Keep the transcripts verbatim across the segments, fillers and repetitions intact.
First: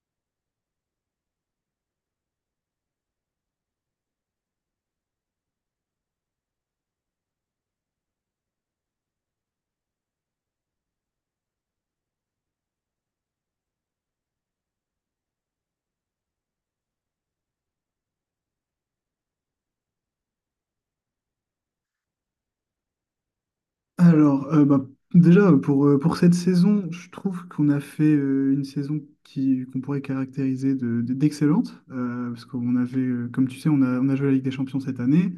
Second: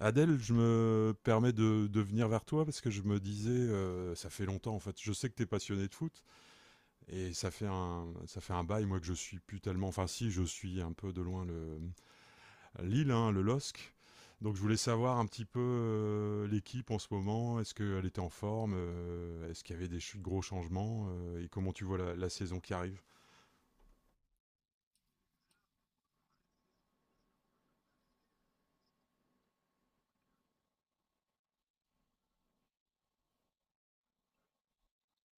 Adèle, je me permets de, de venir vers toi parce que je me disais, euh, ça fait longtemps en fait, je sais que tu es passionné de foot et ça fait un, ça fait un bail, moi que je suis plus tellement, enfin si, je suis un peu de loin le Lille, hein, le L O S C. Donc je voulais savoir un petit peu euh, l'équipe en ce moment, est-ce qu'elle était en forme, euh, est-ce qu'il y avait des ch- gros changements euh, et comment tu vois la, la saison qui arrive. Alors, euh, bah, déjà, pour, euh, pour cette saison, je trouve qu'on a fait euh, une saison qui, qu'on pourrait caractériser de- de- d'excellente, euh, parce qu'on avait, euh, comme tu sais, on a, on a joué la Ligue des Champions cette année.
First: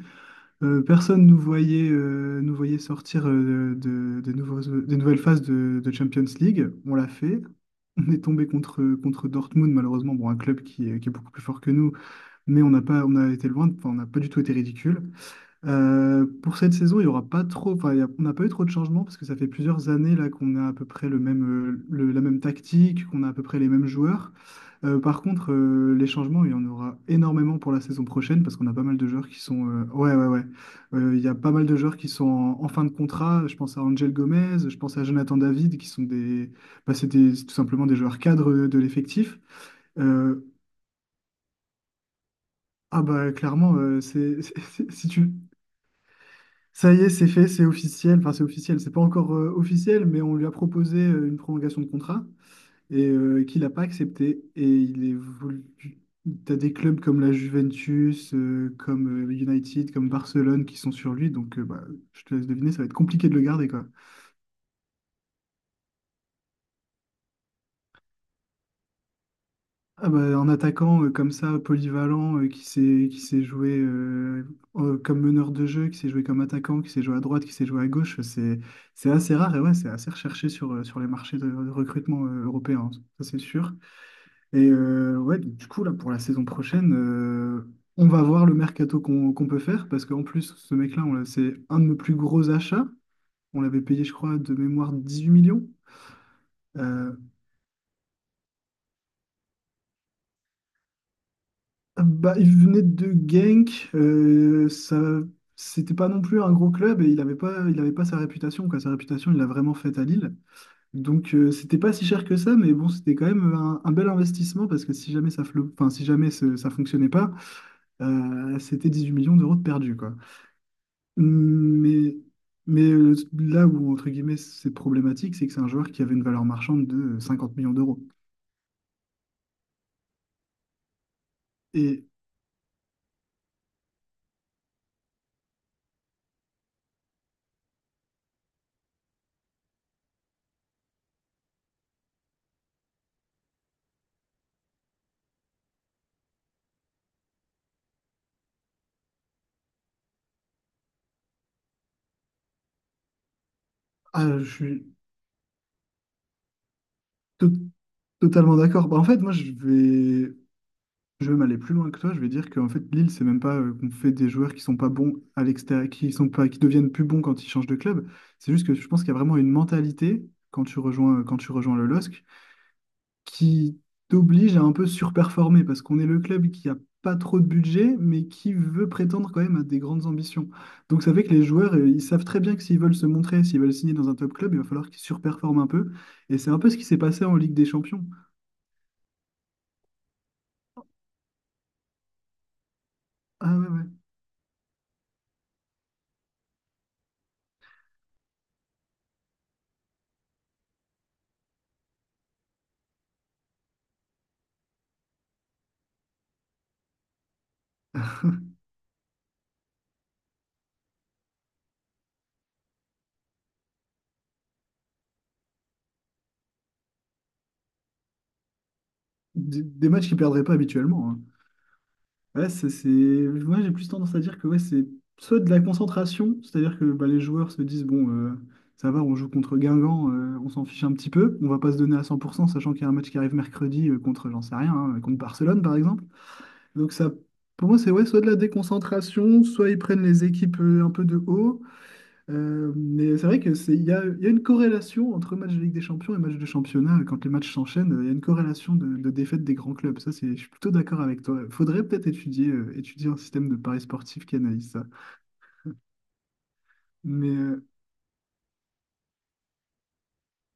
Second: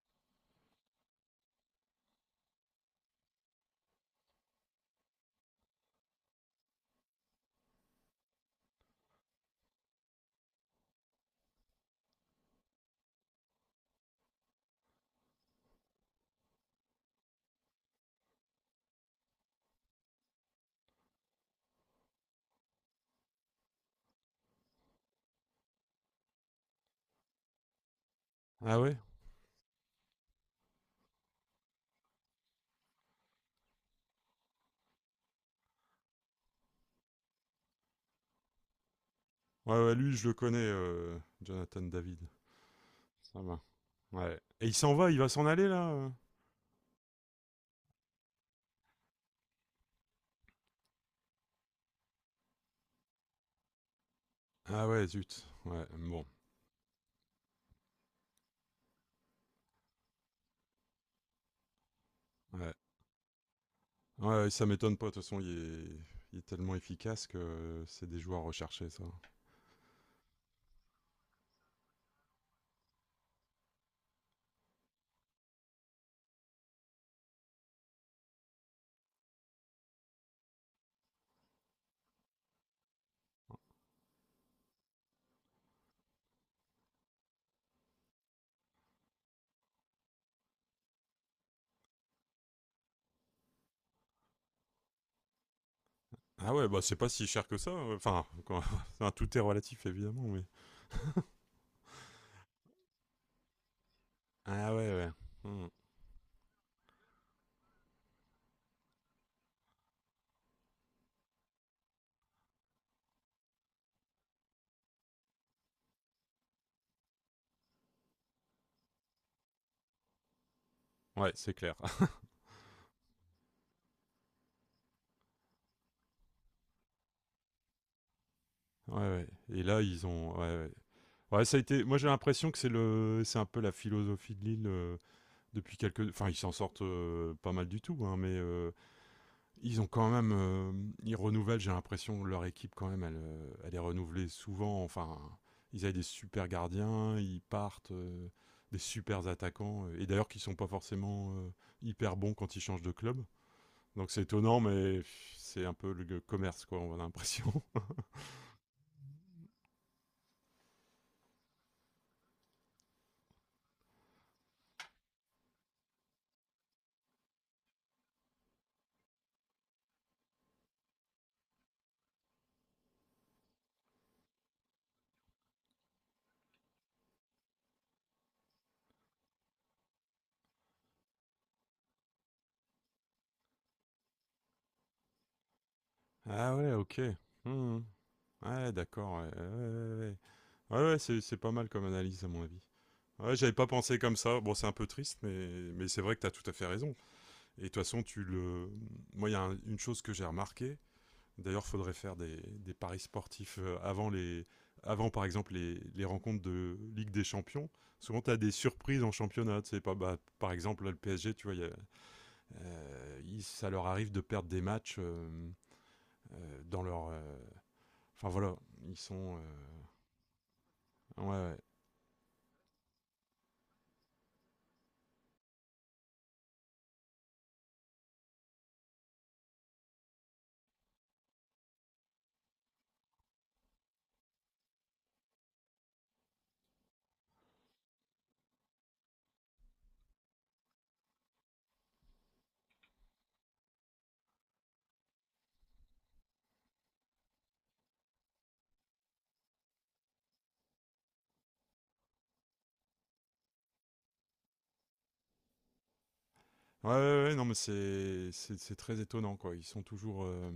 Euh, personne ne nous voyait, euh, nous voyait sortir euh, de, de nouveaux- des nouvelles phases de, de Champions League. On l'a fait. On est tombé contre, contre Dortmund, malheureusement, bon, un club qui est, qui est beaucoup plus fort que nous, mais on n'a pas, on a été loin, de- enfin, on n'a pas du tout été ridicule. Euh, pour cette saison, il y aura pas trop, enfin, il y a- on n'a pas eu trop de changements parce que ça fait plusieurs années là qu'on a à peu près le même, euh, le- la même tactique, qu'on a à peu près les mêmes joueurs. Euh, par contre, euh, les changements, il y en aura énormément pour la saison prochaine parce qu'on a Ah pas ouais? mal de joueurs qui sont, euh, ouais, ouais, ouais. Euh, il y a pas mal de joueurs qui sont en, en fin de contrat. Je pense à Angel Gomez, je pense à Jonathan David, qui sont des, bah, c'est des- c'est tout simplement des joueurs cadres de l'effectif. Ouais, ouais, lui je le Euh, connais, euh, Jonathan David. ah bah Ça va. clairement, euh, c'est, Ouais. Et il s'en si va, il va tu, s'en aller là? euh ça y est, c'est fait, c'est officiel. Enfin, c'est officiel, c'est pas encore euh, officiel, mais on lui a proposé euh, une prolongation de contrat et euh, qu'il n'a pas accepté. Et Ah il ouais, est zut. voulu. Ouais, bon. T'as des clubs comme la Juventus, euh, comme euh, United, comme Barcelone qui sont sur lui. Donc, euh, bah, je te laisse deviner, Ouais. ça va être compliqué de le garder, quoi. Ouais, ça m'étonne pas. De toute façon, il est... il est tellement efficace que euh, c'est des joueurs recherchés, ça. Ah bah, un attaquant euh, comme ça, polyvalent, euh, qui s'est qui s'est joué euh, euh, comme meneur de jeu, qui s'est joué comme attaquant, qui s'est joué à droite, qui s'est joué à gauche, c'est c'est assez rare et ouais, c'est assez recherché sur, euh, sur les marchés de, de recrutement euh, européens, hein, ça c'est sûr. Et euh, ouais, donc, du coup, là, pour la saison prochaine, euh, on va voir le mercato qu'on qu'on peut faire, parce qu'en plus, ce mec-là, on l'a- c'est un de nos plus gros achats. On l'avait payé, je crois, de mémoire dix-huit millions. Ah ouais, bah c'est pas Euh, si cher que ça. euh, Enfin, quand- enfin, tout est relatif, évidemment, mais... Bah, il venait de Genk, euh, Ah ouais, ça, ouais. Hmm. c'était pas non plus un gros club et il avait pas, il avait pas sa réputation, quoi. Sa réputation, il l'a vraiment faite à Lille. Donc, euh, c'était pas si cher que ça, mais bon, c'était quand même un, un bel investissement parce que si jamais ça, flop, enfin, si jamais ce- ça fonctionnait pas, euh, c'était huit millions d'euros de perdus, quoi. Ouais, c'est clair. Mais, mais euh, là où, entre guillemets, c'est problématique, c'est que c'est un joueur qui avait une valeur marchande de cinquante millions d'euros. Ouais, ouais. Et là, ils ont... Ouais, ouais. Ouais, ça a été... Moi, Et j'ai l'impression que c'est le... c'est un peu la philosophie de Lille, euh, depuis quelques... Enfin, ils s'en sortent euh, pas mal du tout, hein, mais... euh, ils ont quand même, euh, ils renouvellent. J'ai l'impression que leur équipe quand même, elle, euh, elle est renouvelée souvent. Enfin, ils avaient des super gardiens, ils partent, euh, des super attaquants, euh, et d'ailleurs qui sont pas forcément euh, hyper bons quand ils changent de club. Donc c'est ah, je étonnant, suis mais pff, c'est un peu le commerce quoi, on a to- l'impression. totalement d'accord. Bah, en fait, moi, je vais. Je vais même aller plus loin que toi, je vais dire qu'en fait Lille, c'est même pas euh, qu'on fait des joueurs qui sont pas bons à l'extérieur, qui sont pas, qui deviennent plus bons quand ils changent de club. C'est juste que je pense qu'il y a vraiment une mentalité quand tu rejoins, euh, quand tu rejoins le L O S C qui t'oblige à un peu surperformer parce qu'on est le club qui a pas trop de budget, mais qui veut prétendre quand même à des grandes ambitions. Donc ça fait que les joueurs, euh, ils savent très bien que s'ils veulent se montrer, s'ils veulent signer dans un top club, il va falloir qu'ils surperforment un peu. Et c'est Ah un peu ouais, ce qui s'est ok. passé en Ligue des Hmm. Champions. Ouais, d'accord. Ouais, ouais, ouais, ouais. Ouais, ouais, c'est c'est pas mal comme analyse à mon avis. Ouais, j'avais Ah pas ouais, ouais. pensé comme ça. Bon, c'est un peu triste, mais mais c'est vrai que t'as tout à fait raison. Et de toute façon, tu le. Moi, il y a un- une chose que j'ai remarquée. D'ailleurs, faudrait faire des, des paris sportifs euh, avant les, avant par exemple les, les rencontres de Ligue des Champions. Souvent, tu as des surprises en championnat. Tu sais pas, bah, par exemple, là, le P S G, tu vois, il y a- euh, ils- ça leur arrive de perdre des matchs euh, euh, dans leur. euh, Enfin voilà, ils sont. euh, Des, des matchs qu'ils perdraient pas habituellement, hein. Ouais, ouais. Ouais, c'est, c'est- moi, j'ai plus tendance à dire que ouais, c'est soit de la concentration, c'est-à-dire que bah, les joueurs se disent, bon, euh, ça va, on joue contre Guingamp, euh, on s'en fiche un petit peu, on va pas se donner à cent pour cent, sachant qu'il y a un match qui arrive mercredi euh, contre, j'en sais rien, hein, contre Barcelone, par exemple. Donc ça, pour moi, c'est ouais, soit de la déconcentration, soit ils prennent les équipes euh, un peu de haut, euh, mais c'est vrai que c'est, il y a, il y a une corrélation entre match de Ligue des Champions et match de championnat. Quand les matchs s'enchaînent, euh, il y a une corrélation de, de défaite des grands clubs. Ça, c'est, je suis plutôt d'accord avec toi. Faudrait peut-être étudier, euh, étudier un système de paris sportif qui analyse ça. Ouais, ouais, Mais ouais, non, mais euh, c'est c'est- c'est très étonnant, quoi. Ils sont toujours. euh,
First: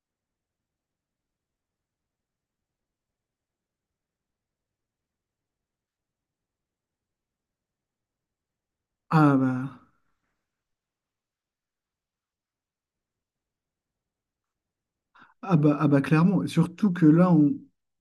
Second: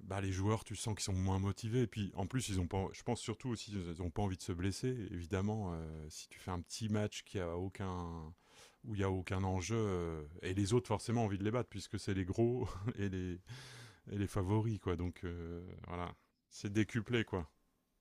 bah, les joueurs, tu sens qu'ils sont moins motivés. Et puis, en plus, ils ont pas, je pense surtout aussi, ils n'ont pas envie de se blesser. Évidemment, euh, si tu fais un petit match qui a aucun, où il n'y a ah aucun bah enjeu, euh, et les autres, forcément, ont envie de les battre, puisque c'est les gros et les, et les favoris, quoi. Donc, Ah euh, bah, ah bah voilà. clairement, C'est surtout que décuplé, là, quoi. on...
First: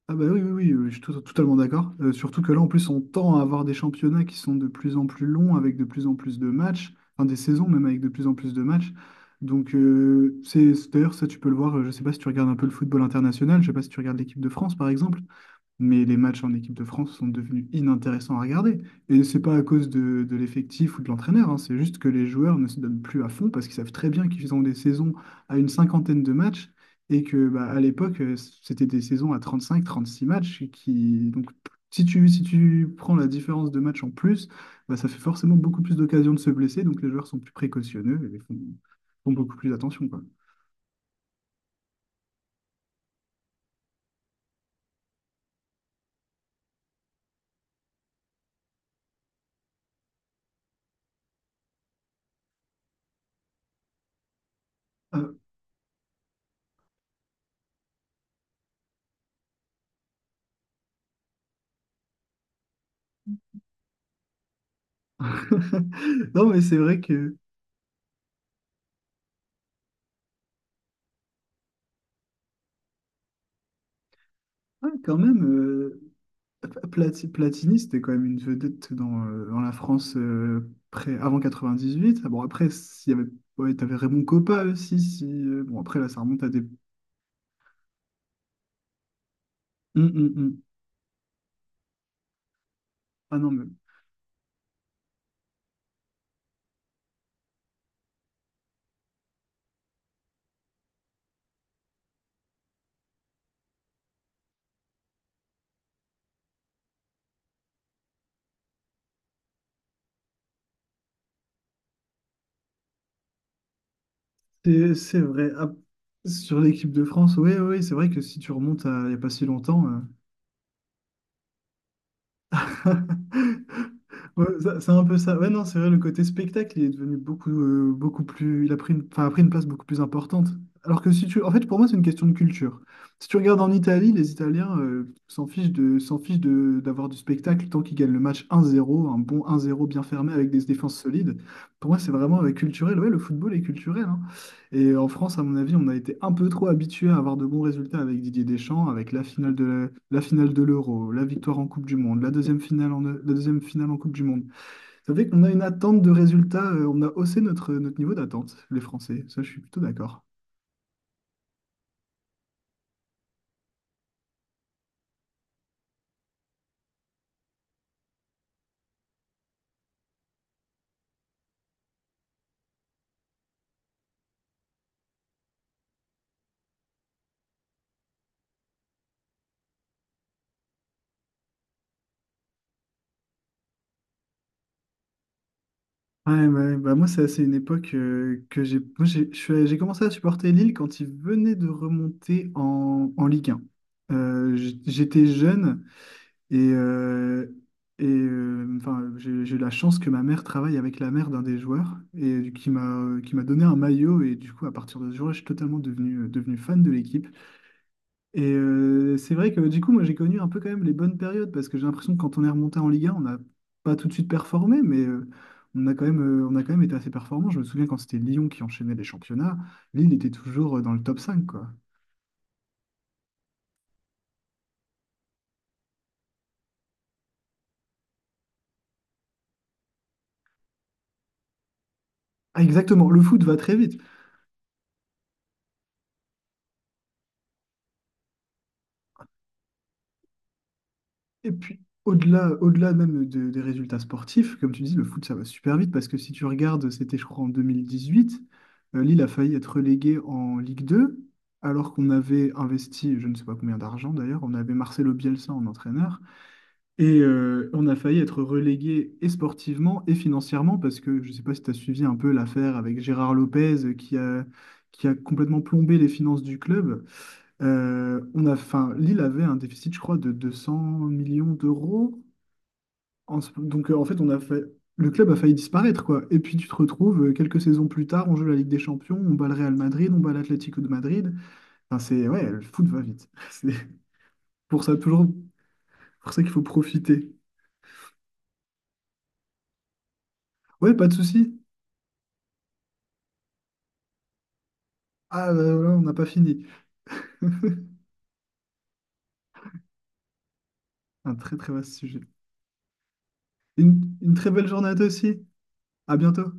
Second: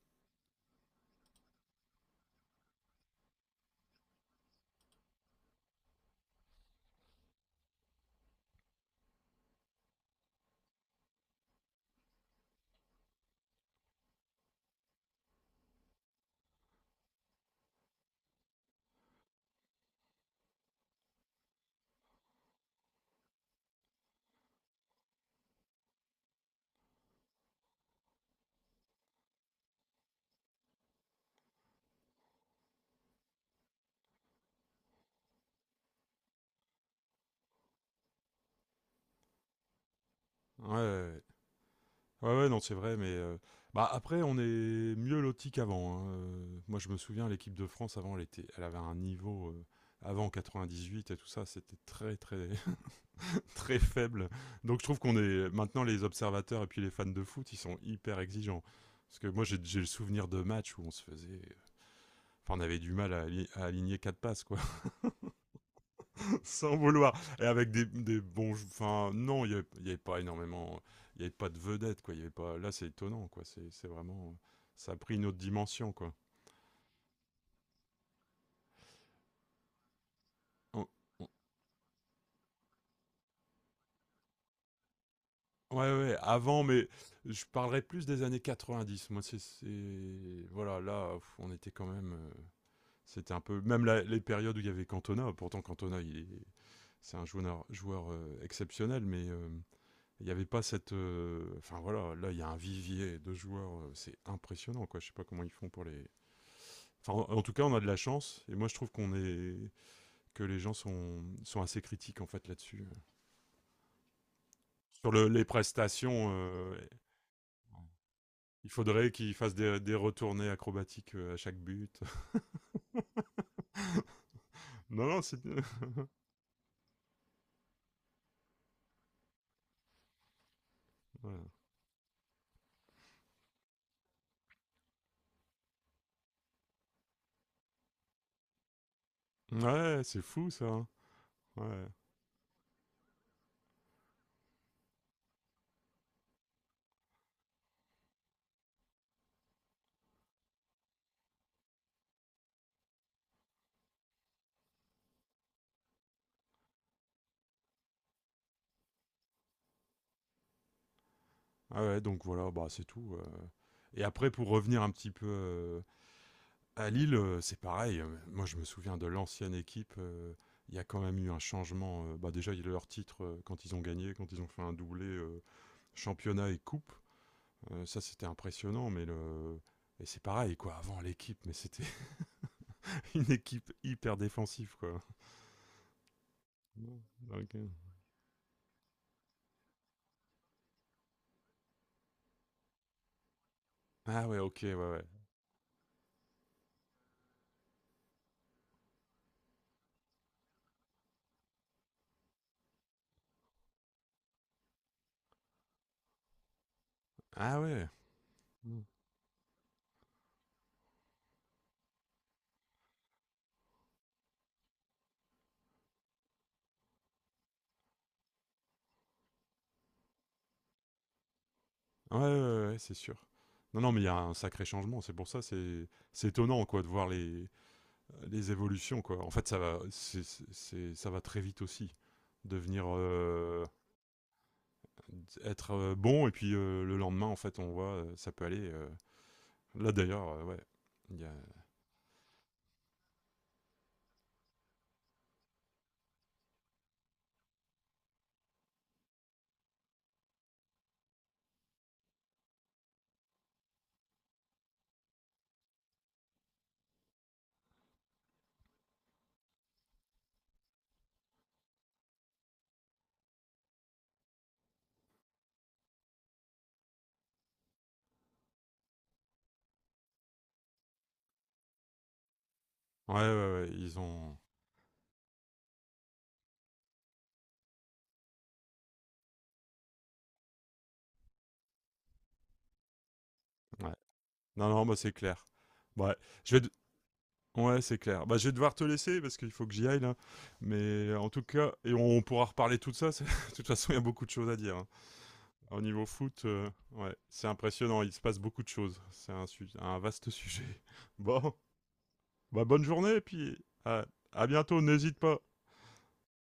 Ah bah oui, oui, oui, euh, je suis tout- totalement d'accord. Euh, surtout que là, en plus, on tend à avoir des championnats qui sont de plus en plus longs, avec de plus en plus de matchs, enfin des saisons même avec de plus en plus de matchs. Donc, euh, c'est c'est- d'ailleurs, ça, tu peux le voir, euh, je sais pas si tu regardes un peu le football international, je sais pas si tu regardes l'équipe de France, par exemple, mais les matchs en équipe de France sont devenus inintéressants à regarder. Et c'est pas à cause de, de l'effectif ou de l'entraîneur, hein, c'est juste que les joueurs ne se donnent plus à fond parce qu'ils savent très bien qu'ils ont des saisons à une cinquantaine de matchs et que bah, à l'époque, euh, c'était des saisons à trente-cinq, trente-six matchs qui donc si tu, si tu prends la différence de matchs en plus, bah, ça fait forcément beaucoup plus d'occasions de se blesser, donc les joueurs sont plus précautionneux et font, font beaucoup plus attention, quoi. Ouais, ouais, ouais, ouais, non, c'est vrai, mais. euh, bah, après, on est mieux loti qu'avant. Hein. Euh, Moi, je me souviens, l'équipe de France, avant, elle, était, elle avait un niveau. euh, avant quatre-vingt-dix-huit et tout ça, c'était très, très. Très faible. Donc je trouve qu'on Euh, est maintenant les observateurs et puis les fans de foot, ils sont hyper exigeants. Parce que moi j'ai j'ai le souvenir de matchs où on se faisait, enfin on avait du mal à, ali- à aligner quatre passes quoi, Non, mais sans c'est vrai vouloir. que, Et avec des, des bons, jou- enfin non, il y avait, il y avait pas énormément, il y avait pas de vedettes quoi. Il y avait pas. Là c'est étonnant quoi. C'est c'est vraiment, ouais, ça a pris quand une autre même, dimension euh, quoi. Plati- Platini, c'était quand même une vedette dans, euh, dans la France euh, On- près, on- avant quatre-vingt-dix-huit. Ah bon, après, s'il y avait, ouais, t'avais Raymond Kopa aussi. Si, euh, Ouais, bon, après, là, ouais, ça remonte à des. avant, mais je parlerai plus des années quatre-vingt-dix. Moi, c'est. Hum, hum, c'est- hum. Voilà, là, pff, on était quand même. euh, C'était Ah un non, peu mais même la- les périodes où il y avait Cantona. Pourtant Cantona, il est- c'est un joueur, joueur euh, exceptionnel, mais euh, il n'y avait pas cette. euh, Enfin voilà, là il y a un vivier de joueurs, euh, c'est impressionnant quoi. Je sais pas comment ils font pour les. Enfin, en, en tout cas, on a de la chance, et moi je trouve qu'on est que les gens sont sont assez critiques en fait là-dessus. c'est Sur c'est le- les vrai. Ah, prestations, sur euh, l'équipe de France, oui, oui, c'est vrai que si tu il remontes à faudrait il n'y a pas qu'ils si fassent des, longtemps. des euh, retournées acrobatiques euh, à chaque but. Ouais, ça- c'est un non peu non, c'est ça. Ouais, non, c'est vrai, le côté spectacle, il est devenu beaucoup, euh, beaucoup plus. Il a pris une, enfin, a pris une place beaucoup plus importante. Alors que si tu. En fait, pour moi, c'est une question de culture. Si tu regardes en Italie, les Italiens euh, s'en fichent de, s'en fichent de, d'avoir du spectacle tant qu'ils gagnent le match un zéro, un bon un zéro voilà. ouais, bien c'est fermé fou avec ça. des Hein. défenses solides. Ouais. Pour moi, c'est vraiment euh, culturel. Ouais, le football est culturel, hein. Et en France, à mon avis, on a été un peu trop habitué à avoir de bons résultats avec Didier Deschamps, avec la finale de la, la finale de l'Euro, la victoire en Coupe du Monde, la deuxième finale en, la deuxième finale en Coupe du Monde. Ça fait qu'on a une attente de résultats, euh, on a haussé notre, notre niveau d'attente, les Français. Ça, je suis plutôt d'accord. Ah ouais, donc voilà, bah c'est tout. euh. Et après, pour revenir un petit peu euh, à Lille, euh, c'est pareil. Euh, Moi, je me souviens de l'ancienne équipe. euh, Il y a quand même eu un changement. euh, bah déjà, il y a leur titre euh, quand ils ont gagné, quand ils ont fait un doublé euh, championnat et coupe. Euh, ça, c'était impressionnant. Mais le et c'est pareil quoi. Avant l'équipe, mais c'était une équipe hyper défensive quoi. Ouais, ouais, bah moi, c'est c'est une époque euh, que j'ai moi, j'ai je suis- j'ai commencé à supporter Lille quand ils venaient de remonter en, en Ligue un. Ah ouais, Euh, ok, ouais, j'- ouais. J'étais jeune. Et, euh, et euh, enfin, j'ai j'ai eu la chance que ma mère travaille avec la mère d'un des joueurs et qui m'a qui m'a donné un maillot. Et du coup, à partir de ce jour-là, je suis totalement devenu, devenu fan de l'équipe. Ah ouais. Et Mm. euh, c'est vrai que du coup, moi, j'ai connu un peu quand même les bonnes périodes parce que j'ai l'impression que quand on est remonté en Ligue un, on n'a pas tout de suite performé, mais euh, on a quand même, euh, on a quand même été assez performant. Je me souviens quand c'était Lyon qui enchaînait les championnats, Lille était toujours euh, dans le top cinq quoi. Ouais, ouais, ouais, ouais, c'est sûr. Non, non, mais il y a un sacré changement. C'est pour ça, c'est c'est étonnant quoi de voir les les évolutions, quoi. En fait, ça va, c'est, c'est- ça va très vite aussi. Ah, Devenir, exactement, le foot va euh, très vite. être euh, bon, et puis euh, le lendemain, en fait, on voit, euh, ça peut aller. Euh. Là, d'ailleurs, euh, ouais. il y a- Et puis, au-delà, au-delà même de- des résultats sportifs, comme tu dis, le foot, ça va super vite parce que si tu regardes, c'était, je crois, en deux mille dix-huit, euh, Lille a failli être relégué en Ligue deux, alors qu'on avait investi, je ne sais pas combien d'argent d'ailleurs, on avait Marcelo Bielsa en entraîneur, et euh, on a failli être relégué et sportivement et financièrement parce que, je ne sais pas si tu as suivi un peu l'affaire avec Gérard Lopez euh, qui a, qui a complètement plombé les finances du club. Euh, on a, enfin, Lille avait un déficit, je crois, de deux cents millions d'euros. Ouais, En ouais, ce- ouais, Donc, ils euh, en fait, on ont. a fait, le club a failli disparaître, quoi. Et puis, tu te retrouves euh, quelques saisons plus tard, on joue la Ligue des Champions, on bat le Real Madrid, on bat l'Atlético de Madrid. Enfin, c'est, ouais, le foot va vite. C'est Ouais. Non, pour non, ça, bah, c'est toujours, clair. Ouais, pour ça qu'il je vais. faut de- profiter. Ouais, c'est clair. Bah, je vais devoir te laisser parce qu'il faut que j'y aille là. Ouais, pas Mais de en tout souci. cas, et on pourra reparler de tout ça. c'est- De toute façon, il y a beaucoup de choses à dire. Hein. Ah, bah, Au voilà, on niveau n'a pas foot, fini. euh, ouais, c'est impressionnant. Il se passe beaucoup de choses. C'est un, su- un vaste sujet. Un Bon. très, très vaste sujet. Bah, bonne journée et puis à, Une, une à très belle bientôt, journée à toi n'hésite pas. aussi. À bientôt.